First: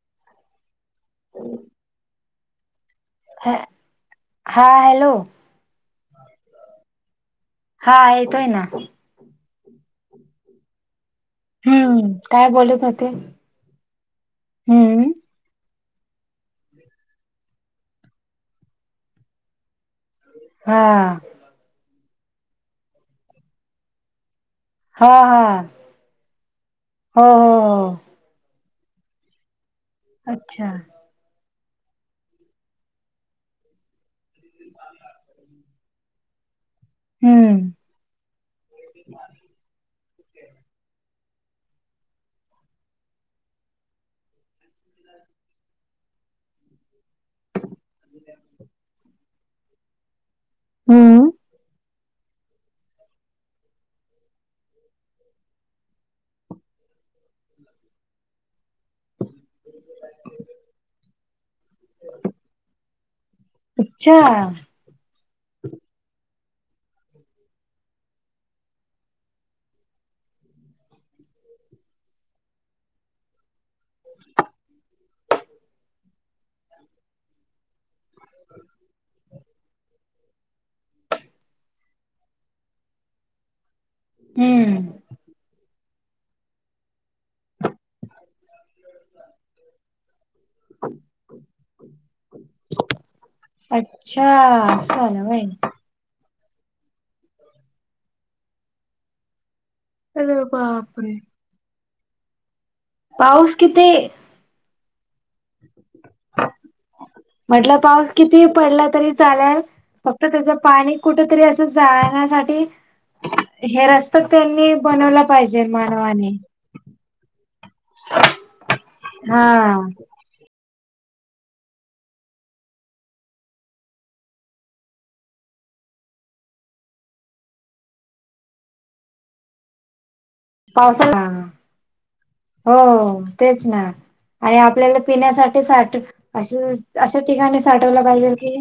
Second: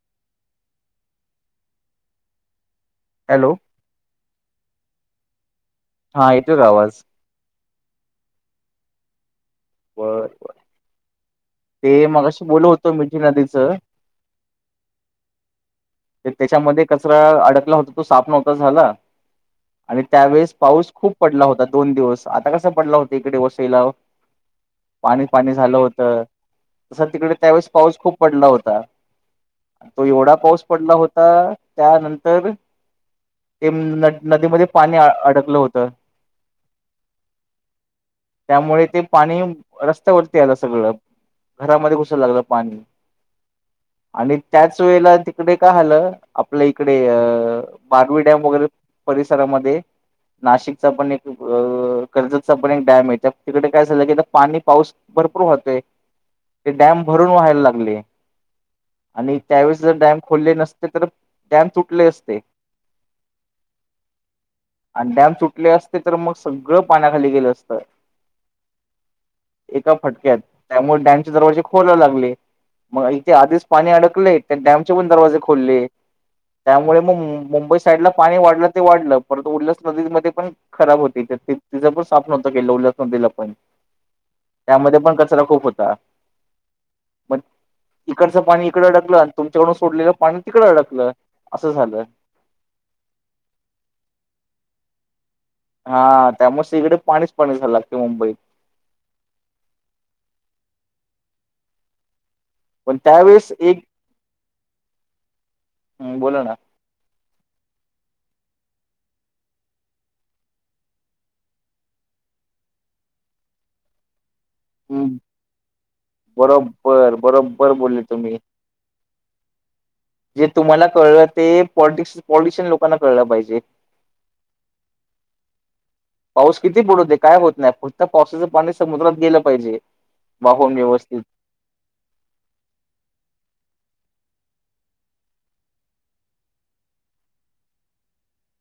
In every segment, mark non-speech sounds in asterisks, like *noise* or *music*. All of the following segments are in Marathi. *inaudible* हॅलो ह हा हॅलो. हा येतो का आवाज? हा येतोय ना. बर बरं. ते हम्म मगाशी काय बोल बोलत होतो होते मिठी नदीचं हम्म त्याच्यामध्ये कचरा अडकला होता तो साप नव्हता झाला. आणि त्यावेेळेस हा पाऊस खूप पडला होता दोन दिवस आता कसा पडला होता इकडे वसईला हा पाणी हा पाणी झालं होतं तस हो तिकडे त्यावेेळेस हो पाऊस हो खूप पडला होता. तो एवढा पाऊस अच्छा पडला होता त्यानंतर ते न नदीमध्ये पाणी अडकलं होतं. हम्म त्यामुळे ते पाणी रस्त्यावरती आलं सगळं. घरामध्ये घुसायला लागलं पाणी आणि त्याच वेळेला इकडे का झालं आपलं इकडे बारवी डॅम वगैरे परिसरामध्ये. नाशिकचा पण एक हम्म अ कर्जतचा पण एक डॅम आहे तिकडे काय झालं की पाणी पाऊस भरपूर वाहतोय. ते डॅम भरून वहायला लागले आणि त्यावेळे जर डॅम खोलले नसते तर डॅम तुटले असते. अच्छा. आणि डॅम सुटले असते तर मग सगळं पाण्याखाली गेलं असतं. एका फटक्यात त्यामुळे डॅमचे दरवाजे खोलायला लागले. मग इथे आधीच पाणी अडकले त्या डॅमचे पण दरवाजे खोले त्यामुळे मग मुं मुंबई साईडला पाणी वाढलं ते वाढलं परंत उरल्यास नदीमध्ये पण खराब होती तिचं पण साफ नव्हतं का उल्लास नदीला पण. हम्म त्यामध्ये पण कचरा खूप होता. मग इकडचं पाणी इकडं अडकलं आणि तुमच्याकडून सोडलेलं पाणी तिकडं अडकलं असं झालं. अच्छा असं झालं व्हय. हा त्यामुळे त इकडे पाणीच पाणी झालं लागते अख्या मुंबईत. अरे बापर! पण त्यावेेळेस पाऊस एक, किती बोला ना. म्हटलं पाऊस किती ही पडला तरी चाललं फक्त त्याचं पाणी कुठं तरी असं जाण्यासाठी हे रस्ते त्यांनी बनवलं पाहिजे मानवानी. बरं बरोबर बोले तुम्ही. हा. जे तुम्हाला कळलं ते पॉलिटिक्स पॉलिटिशियन लोकांना कळलं पाहिजे. *inaudible* पाऊस किती ही पडू दे काय होत नाही फक्त पावसाच पाणी समुद्रात गेल पाहिजे. वाहून व्यवस्थित पावसाला, हो तेच ना आणि आपल्याला पिण्यासाठी साठ अशा ठिकाणी साठवल पाहिजे की,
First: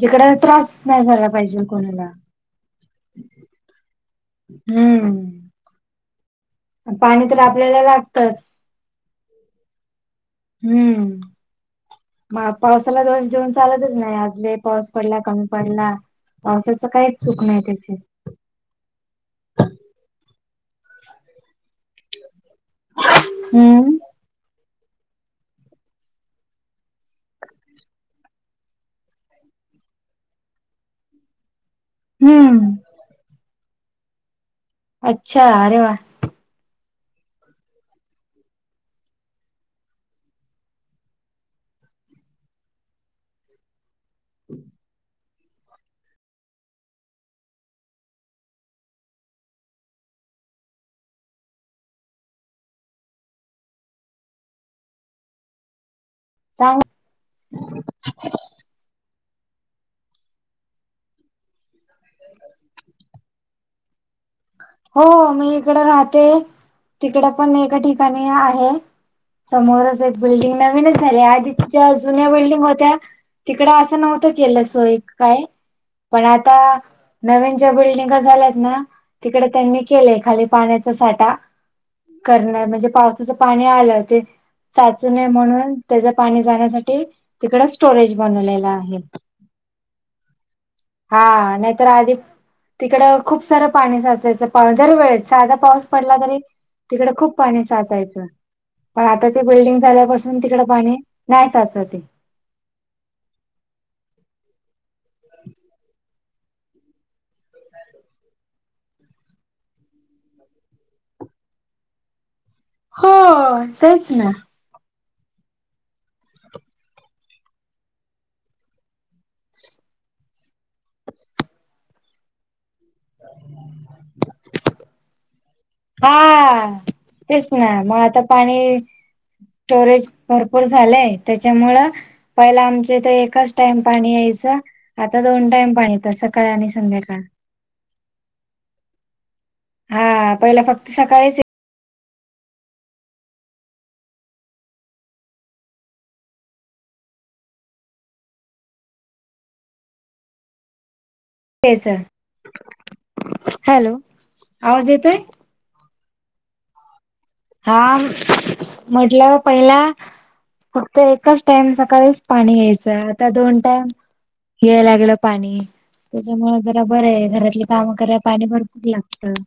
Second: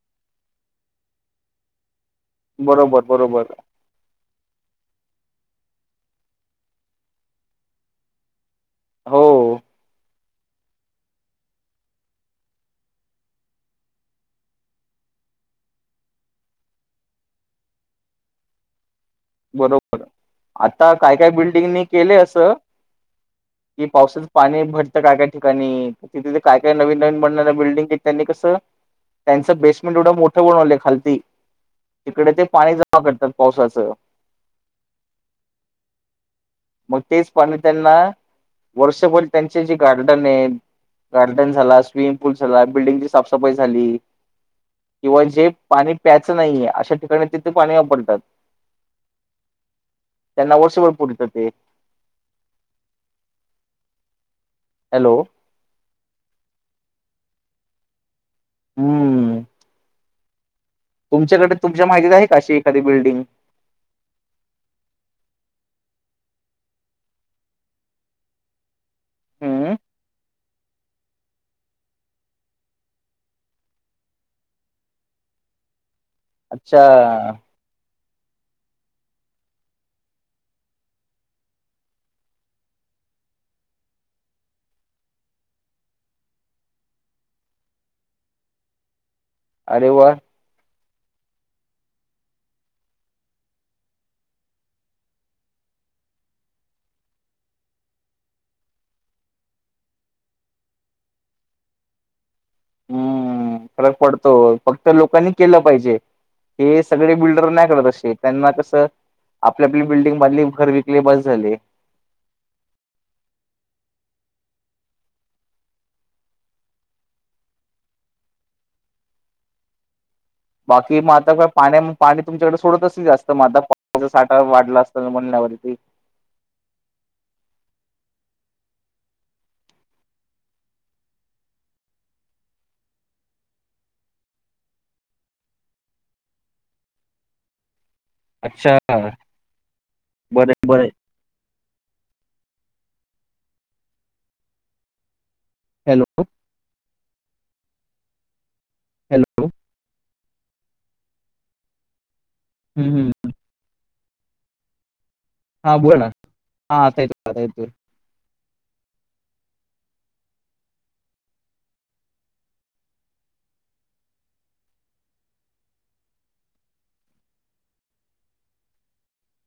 जिकड त्रास नाही झाला पाहिजे कोणाला, बरोबर बरोबर, हम्म पाणी तर आपल्याला लागतच. हो. हम्म मा पावसाला दोष देऊन चालतच नाही. आज ले पाऊस पडला कमी पडला. पावसाच काहीच चूक नाही त्याची. बरोबर आता काय काय बिल्डिंगनी केले अस. की हम्म पावसाच पाणी भट काय काय ठिकाणी तिथ काय काय नवीन नवीन बनणाऱ्या बिल्डिंग त्यांनी कस त्यांच बेसमेंट एवढ मोठ बनवलय खालती तिकडे ते हम्म पाणी जमा करतात पावसाच. अच्छा. अरे वा! मग तेच पाणी त्यांना वर्षभर त्यांचे जे गार्डन आहे. गार्डन झाला स्विमिंग पूल झाला बिल्डिंगची साफसफाई झाली. *inaudible* किंवा जे पाणी प्यायच नाहीये अशा ठिकाणी तिथ पाणी वापरतात. त्यांना वर्षभर पुरत ते, हॅलो. *unintelligible* हम्म तुमच्याकडे, तुमच्या माहितीत आहे अशी एखादी बिल्डिंग. हो मी इकड राहते. तिकडे पण एका ठिकाणी आहे. हम्म समोरच एक बिल्डिंग नवीनच झाली आधीच्या जुन्या बिल्डिंग होत्या. तिकड अस नव्हत केल. सोय काय पण आता अच्छा नवीन ज्या बिल्डिंग झाल्यात ना, तिकड त्यांनी केलय खाली पाण्याचा साठा. करणार म्हणजे पावसाच पाणी आल ते, साचू नये म्हणून त्याच पाणी जाण्यासाठी. तिकड स्टोरेज बनवलेल आहे. अरे वा. हा नाहीतर आधी तिकड खूप सार पाणी साच त्याच पाणी दर वेळेस साधा पाऊस पडला तरी तिकड खूप पाणी साचायच. पण आता ते बिल्डिंग झाल्यापासून तिकड पाणी नाही साचतय. हम्म फरक पडतो फक्त लोकांनी केल पाहिजे. हे सगळे बिल्डर नाही का तसे त्यांना कस. आपल्या बी बिल्डिंग मधली घर विकली बस झाले. हो, तेच ना. बाकी मग आता पाणी म पाणी तुमच्याकडे सोडत असेल नाही जास्त मग आता पाण्या साठा वाढला असेल म्हणण्यावरती. हा तेच ना मग आता पाणी. स्टोरेज भरपूर झालेय त्याच्यामुळ पहिला आमच्या इथ, एकच टाइम पाणी यायचं आता दोन टाईम पाणी येतं, सकाळ आणि संध्याकाळ. अच्छा. हां बरं पहिला आहे, बरं आहे. फक्त सकाळीच य हॅलो? हॅलो? तेच. हम्म. हॅलो? आवाज येतोय? हा बोला ना, हा आता येतोय, आता येतोय. आह, म्हटलं पहिला फक्त एकच टाइम, सकाळीच पाणी यायचं, आता दोन टाइम याय लागल पाणी. त्याच्यामुळ जरा बरं ये, घरातलं काम कराया पाणी भरपूर लागतं.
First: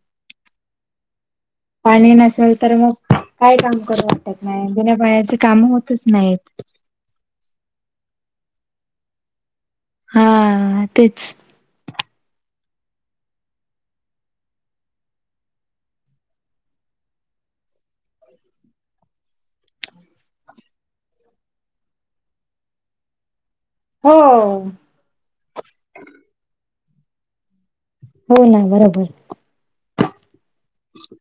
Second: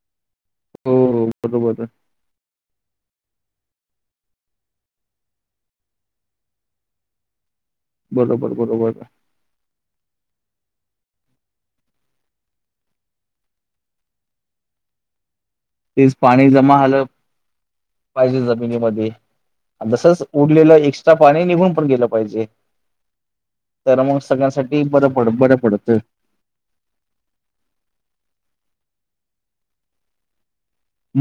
हो हो बरोबर पाणी नसल तर मग, काय काम करू वाटत नाही, बिना पाण्याच काम होतच नाहीत. बरोबर बरोबर. हां तेच तेच पाणी जमा झालं, पाहिजे जमिनीमध्ये. अन तसच उडलेलं एक्स्ट्रा पाणी, निघून पण गेलं पाहिजे. तर हो मग सगळ्यांसाठी, बरं पड, बर पडतं. होय ना बरोबर.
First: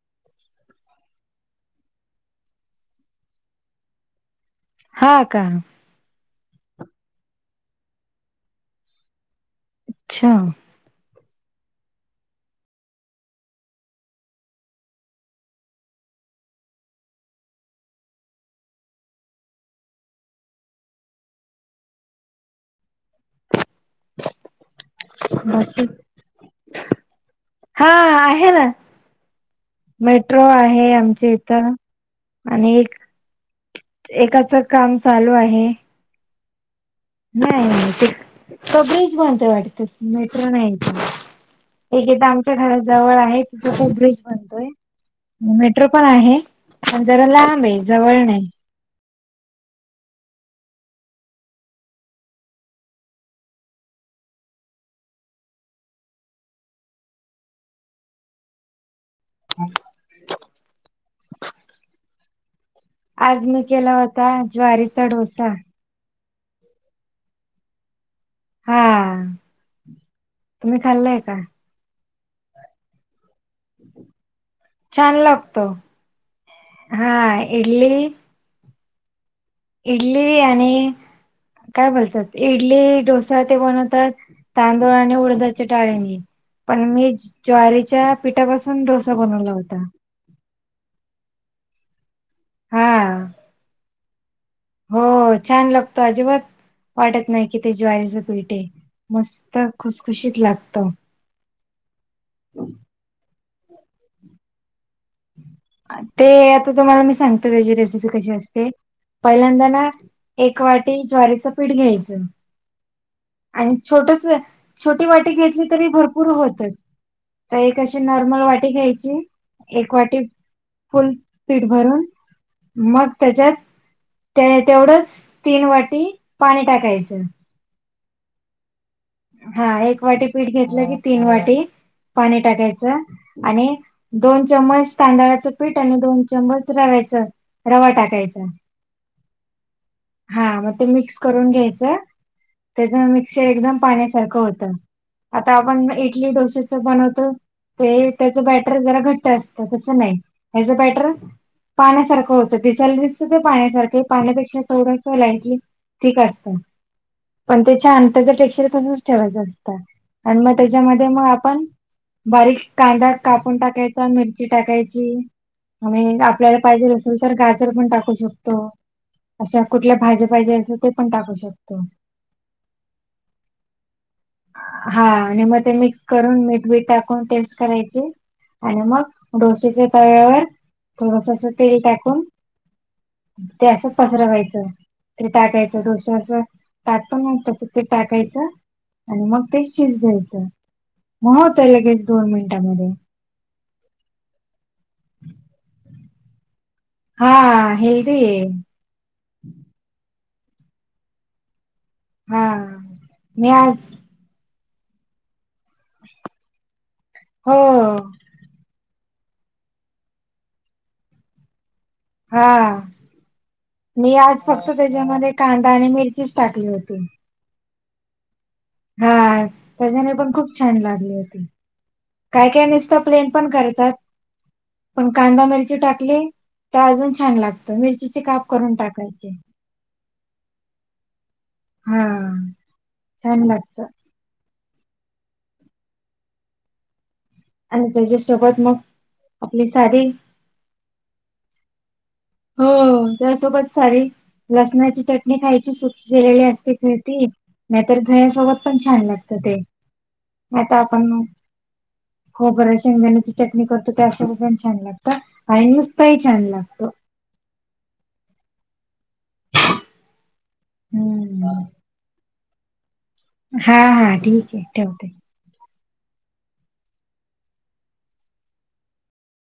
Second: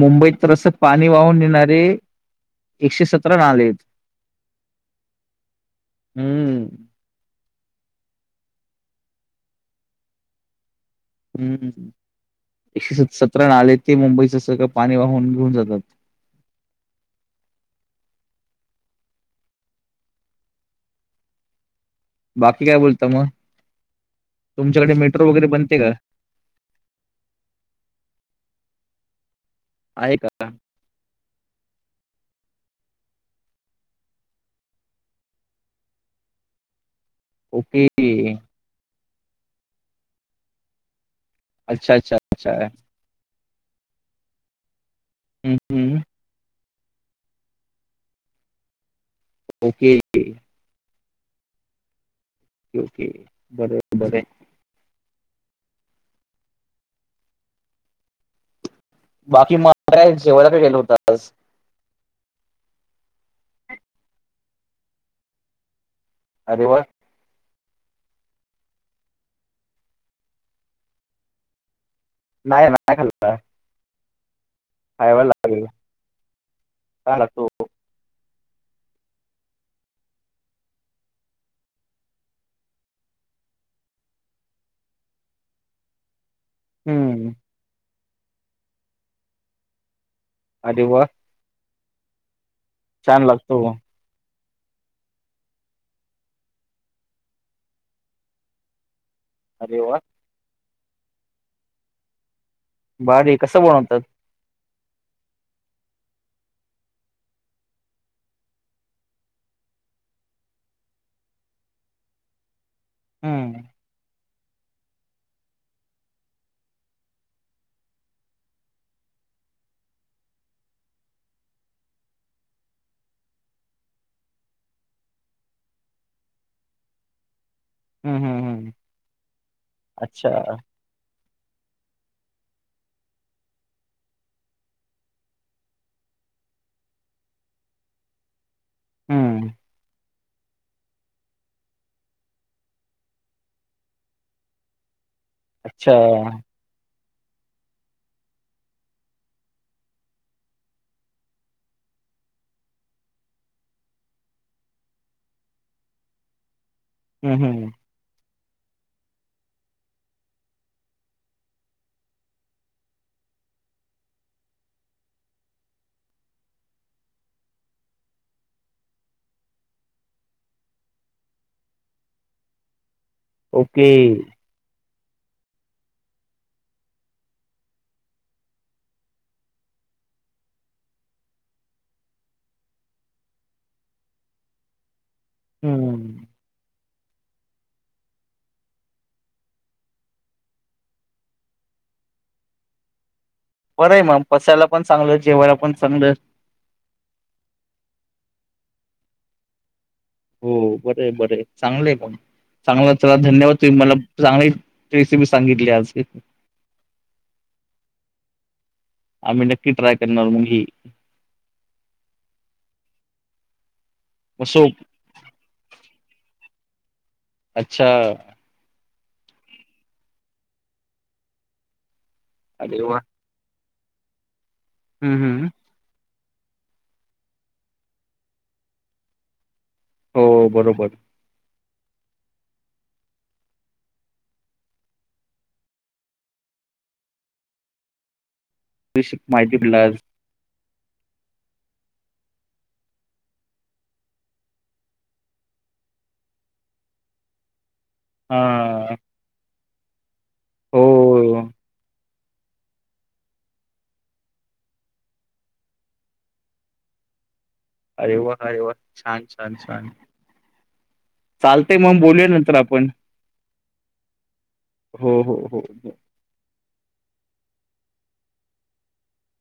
मुंबईत तर असं पाणी वाहून नेणारे, एकशे सतरा नाले येत. हां का? ह्म. अच्छा. ह्म ह्म, एकशे स-सतरा नाले येत, ते मुंबईचं सगळं पाणी, वाहून घेऊन जातात. बाकी काय बोलता मग? तुमच्याकडे मेट्रो वगैरे बनते का? हां, आहे ना, आहे मेट्र ट्रो का आहे आमच्या इथं आणि एक एकाच काम, चालू आहे. नाही ओके नहीं ते, तो ब्रीज बनतोय वाटतं, मेट्रो नाही. अच्छा एक अच्छा इथं अच्छा आमच्या घराजवळ आहे, तिथे पण ब्रिज बनतोय. हम्म मेट्रो हम्म पण आहे, पण जरा लांब ये, जवळ नाही. ओके. ओके, बरं बरंय. बाकी मग काय, जेवायला काय केलं होत आज? आज मी केला होता, ज्वारीचा डोसा. अरे वा! हां, तुम्ही खाल्लंय का? नाही, नाही खाल्ल. छान लागेल लागतो, का हां लागतो इडली इडली आणि काय बोलतात? इडली, डोसा ते बनवतात तांदूळ आणि उडदाचे डाळीनी पण मी हम्म ज्वारीच्या पिठापासून डोसा बनवला होता. आरे वाह हा छान लागतो. हो छान लागतो अजिबात वाटत नाही कि ते ज्वारीचं पीठ आहे. मस्त अरे वा खुसखुशीत लागतं. हम् बारी कसं बनवतात? ते आता तुम्हाला मी सांगतो त्याची रेसिपी कशी असते? पहिल्यांदा ना एक वाटी ज्वारीचा पीठ घ्यायचं. हम्म आणि छोटसा छोटी वाटी घेतली तरी भरपूर होतं. तर एक अशी नॉर्मल वाटी घ्यायची एक वाटी फुल पीठ भरून मग त्याच्यात ते तेवढंच तीन वाटी पाणी टाकायचं. हम्म हम्म हम्म. हा एक वाटी अच्छा पीठ घेतलं की तीन वाटी पाणी टाकायचं. आणि दोन चम्मच तांदळाचं पीठ आणि दोन चम्मच रव्याचं रवा टाकायचा. हम्म. हा म ते मिक्स करून घ्यायचं त्याचा मिक्सर एकदम पाण्यासारख होतं आता आपण अच्छा इटली डोसेच चा बनवतं ते त्याच बॅटर जरा घट्ट असतं तसं नाही हेज्या बॅटर पाण्यासारखं होतं दिसल दिसतं ते पाण्यासारखं पाण्यापेक्षा थोडस लाईंटली ठीक असतं हम्म पण हम्म ते छान त्याच्यापेक्षा तसच ठेवायचं असतं आणि म त्याच्यामध्ये म आपण बारीक कांदा कापून टाकायचा, मिरची टाकायची. आणि हे आपल्याला पाहिजे असेल तर गाजर पण टाकू शकतो. अशा कुठल्या भाज्या पाहिजे असं ते पण टाकू शकतो. ओके. हा आणि मग ते मिक्स करून मीठ बीठ टाकून टेस्ट करायचे. आणि मग डोसेच्या तव्यावर थोडसा असं तेल टाकून ते असं पसरावायचं. ते टाकायचं डोशा हम्म असं टाकतं ना तसं ते टाकायचं. आणि मग तेच शिज द्यायचं म होतय लगेच दोन मिनटामध्ये. बरं आहे मम पसायला पण चांगलं जेवायला पण चांगलं. हा हा हेल्दी आहे. हो बरे बरे आहे चांगलेय पण हा. चांगला चला मी धन्यवाद तुम्ही आज मला चांगली रेसिपी सांगितली आज ही. हो हो हो. आम्ही नक्की ट्राय करणार मग ही. हा मी आज मग फक्त सोप त्याच्यामध्ये कांदा आणि मिरचीच टाकली होती. अच्छा. हा त्याच्याने पण खूप छान लागली होती. काय काय अरे वा नुसतं प्लेन पण करतात. पण हम्म कांदा हम्म मिरची टाकली तर अजून छान लागतं मिरचीचे काप करून टाकायचे. हो बरोबर. ह. छान लागत. आणि त्याच्या सोबत मग, माहिती आपली पडला. साधी हो. त्यासोबत सारी लसणाची चटणी खायची सुकी केेलेली असत. खर ती, नाहीतर दह्यासोबत पण हा छान लागत ते. आता आपण हो खोबर, शेंगदाण्याची चटणी करतो त्यासोबत पण छान लागत. आणि नुसत ही छान लागतो. अरे वा. अरे वा. छान छान छान. हम्म चालते मग बोलूया नंतर आपण. हा हा ठीक आहे ठेवते हो हो हो हो.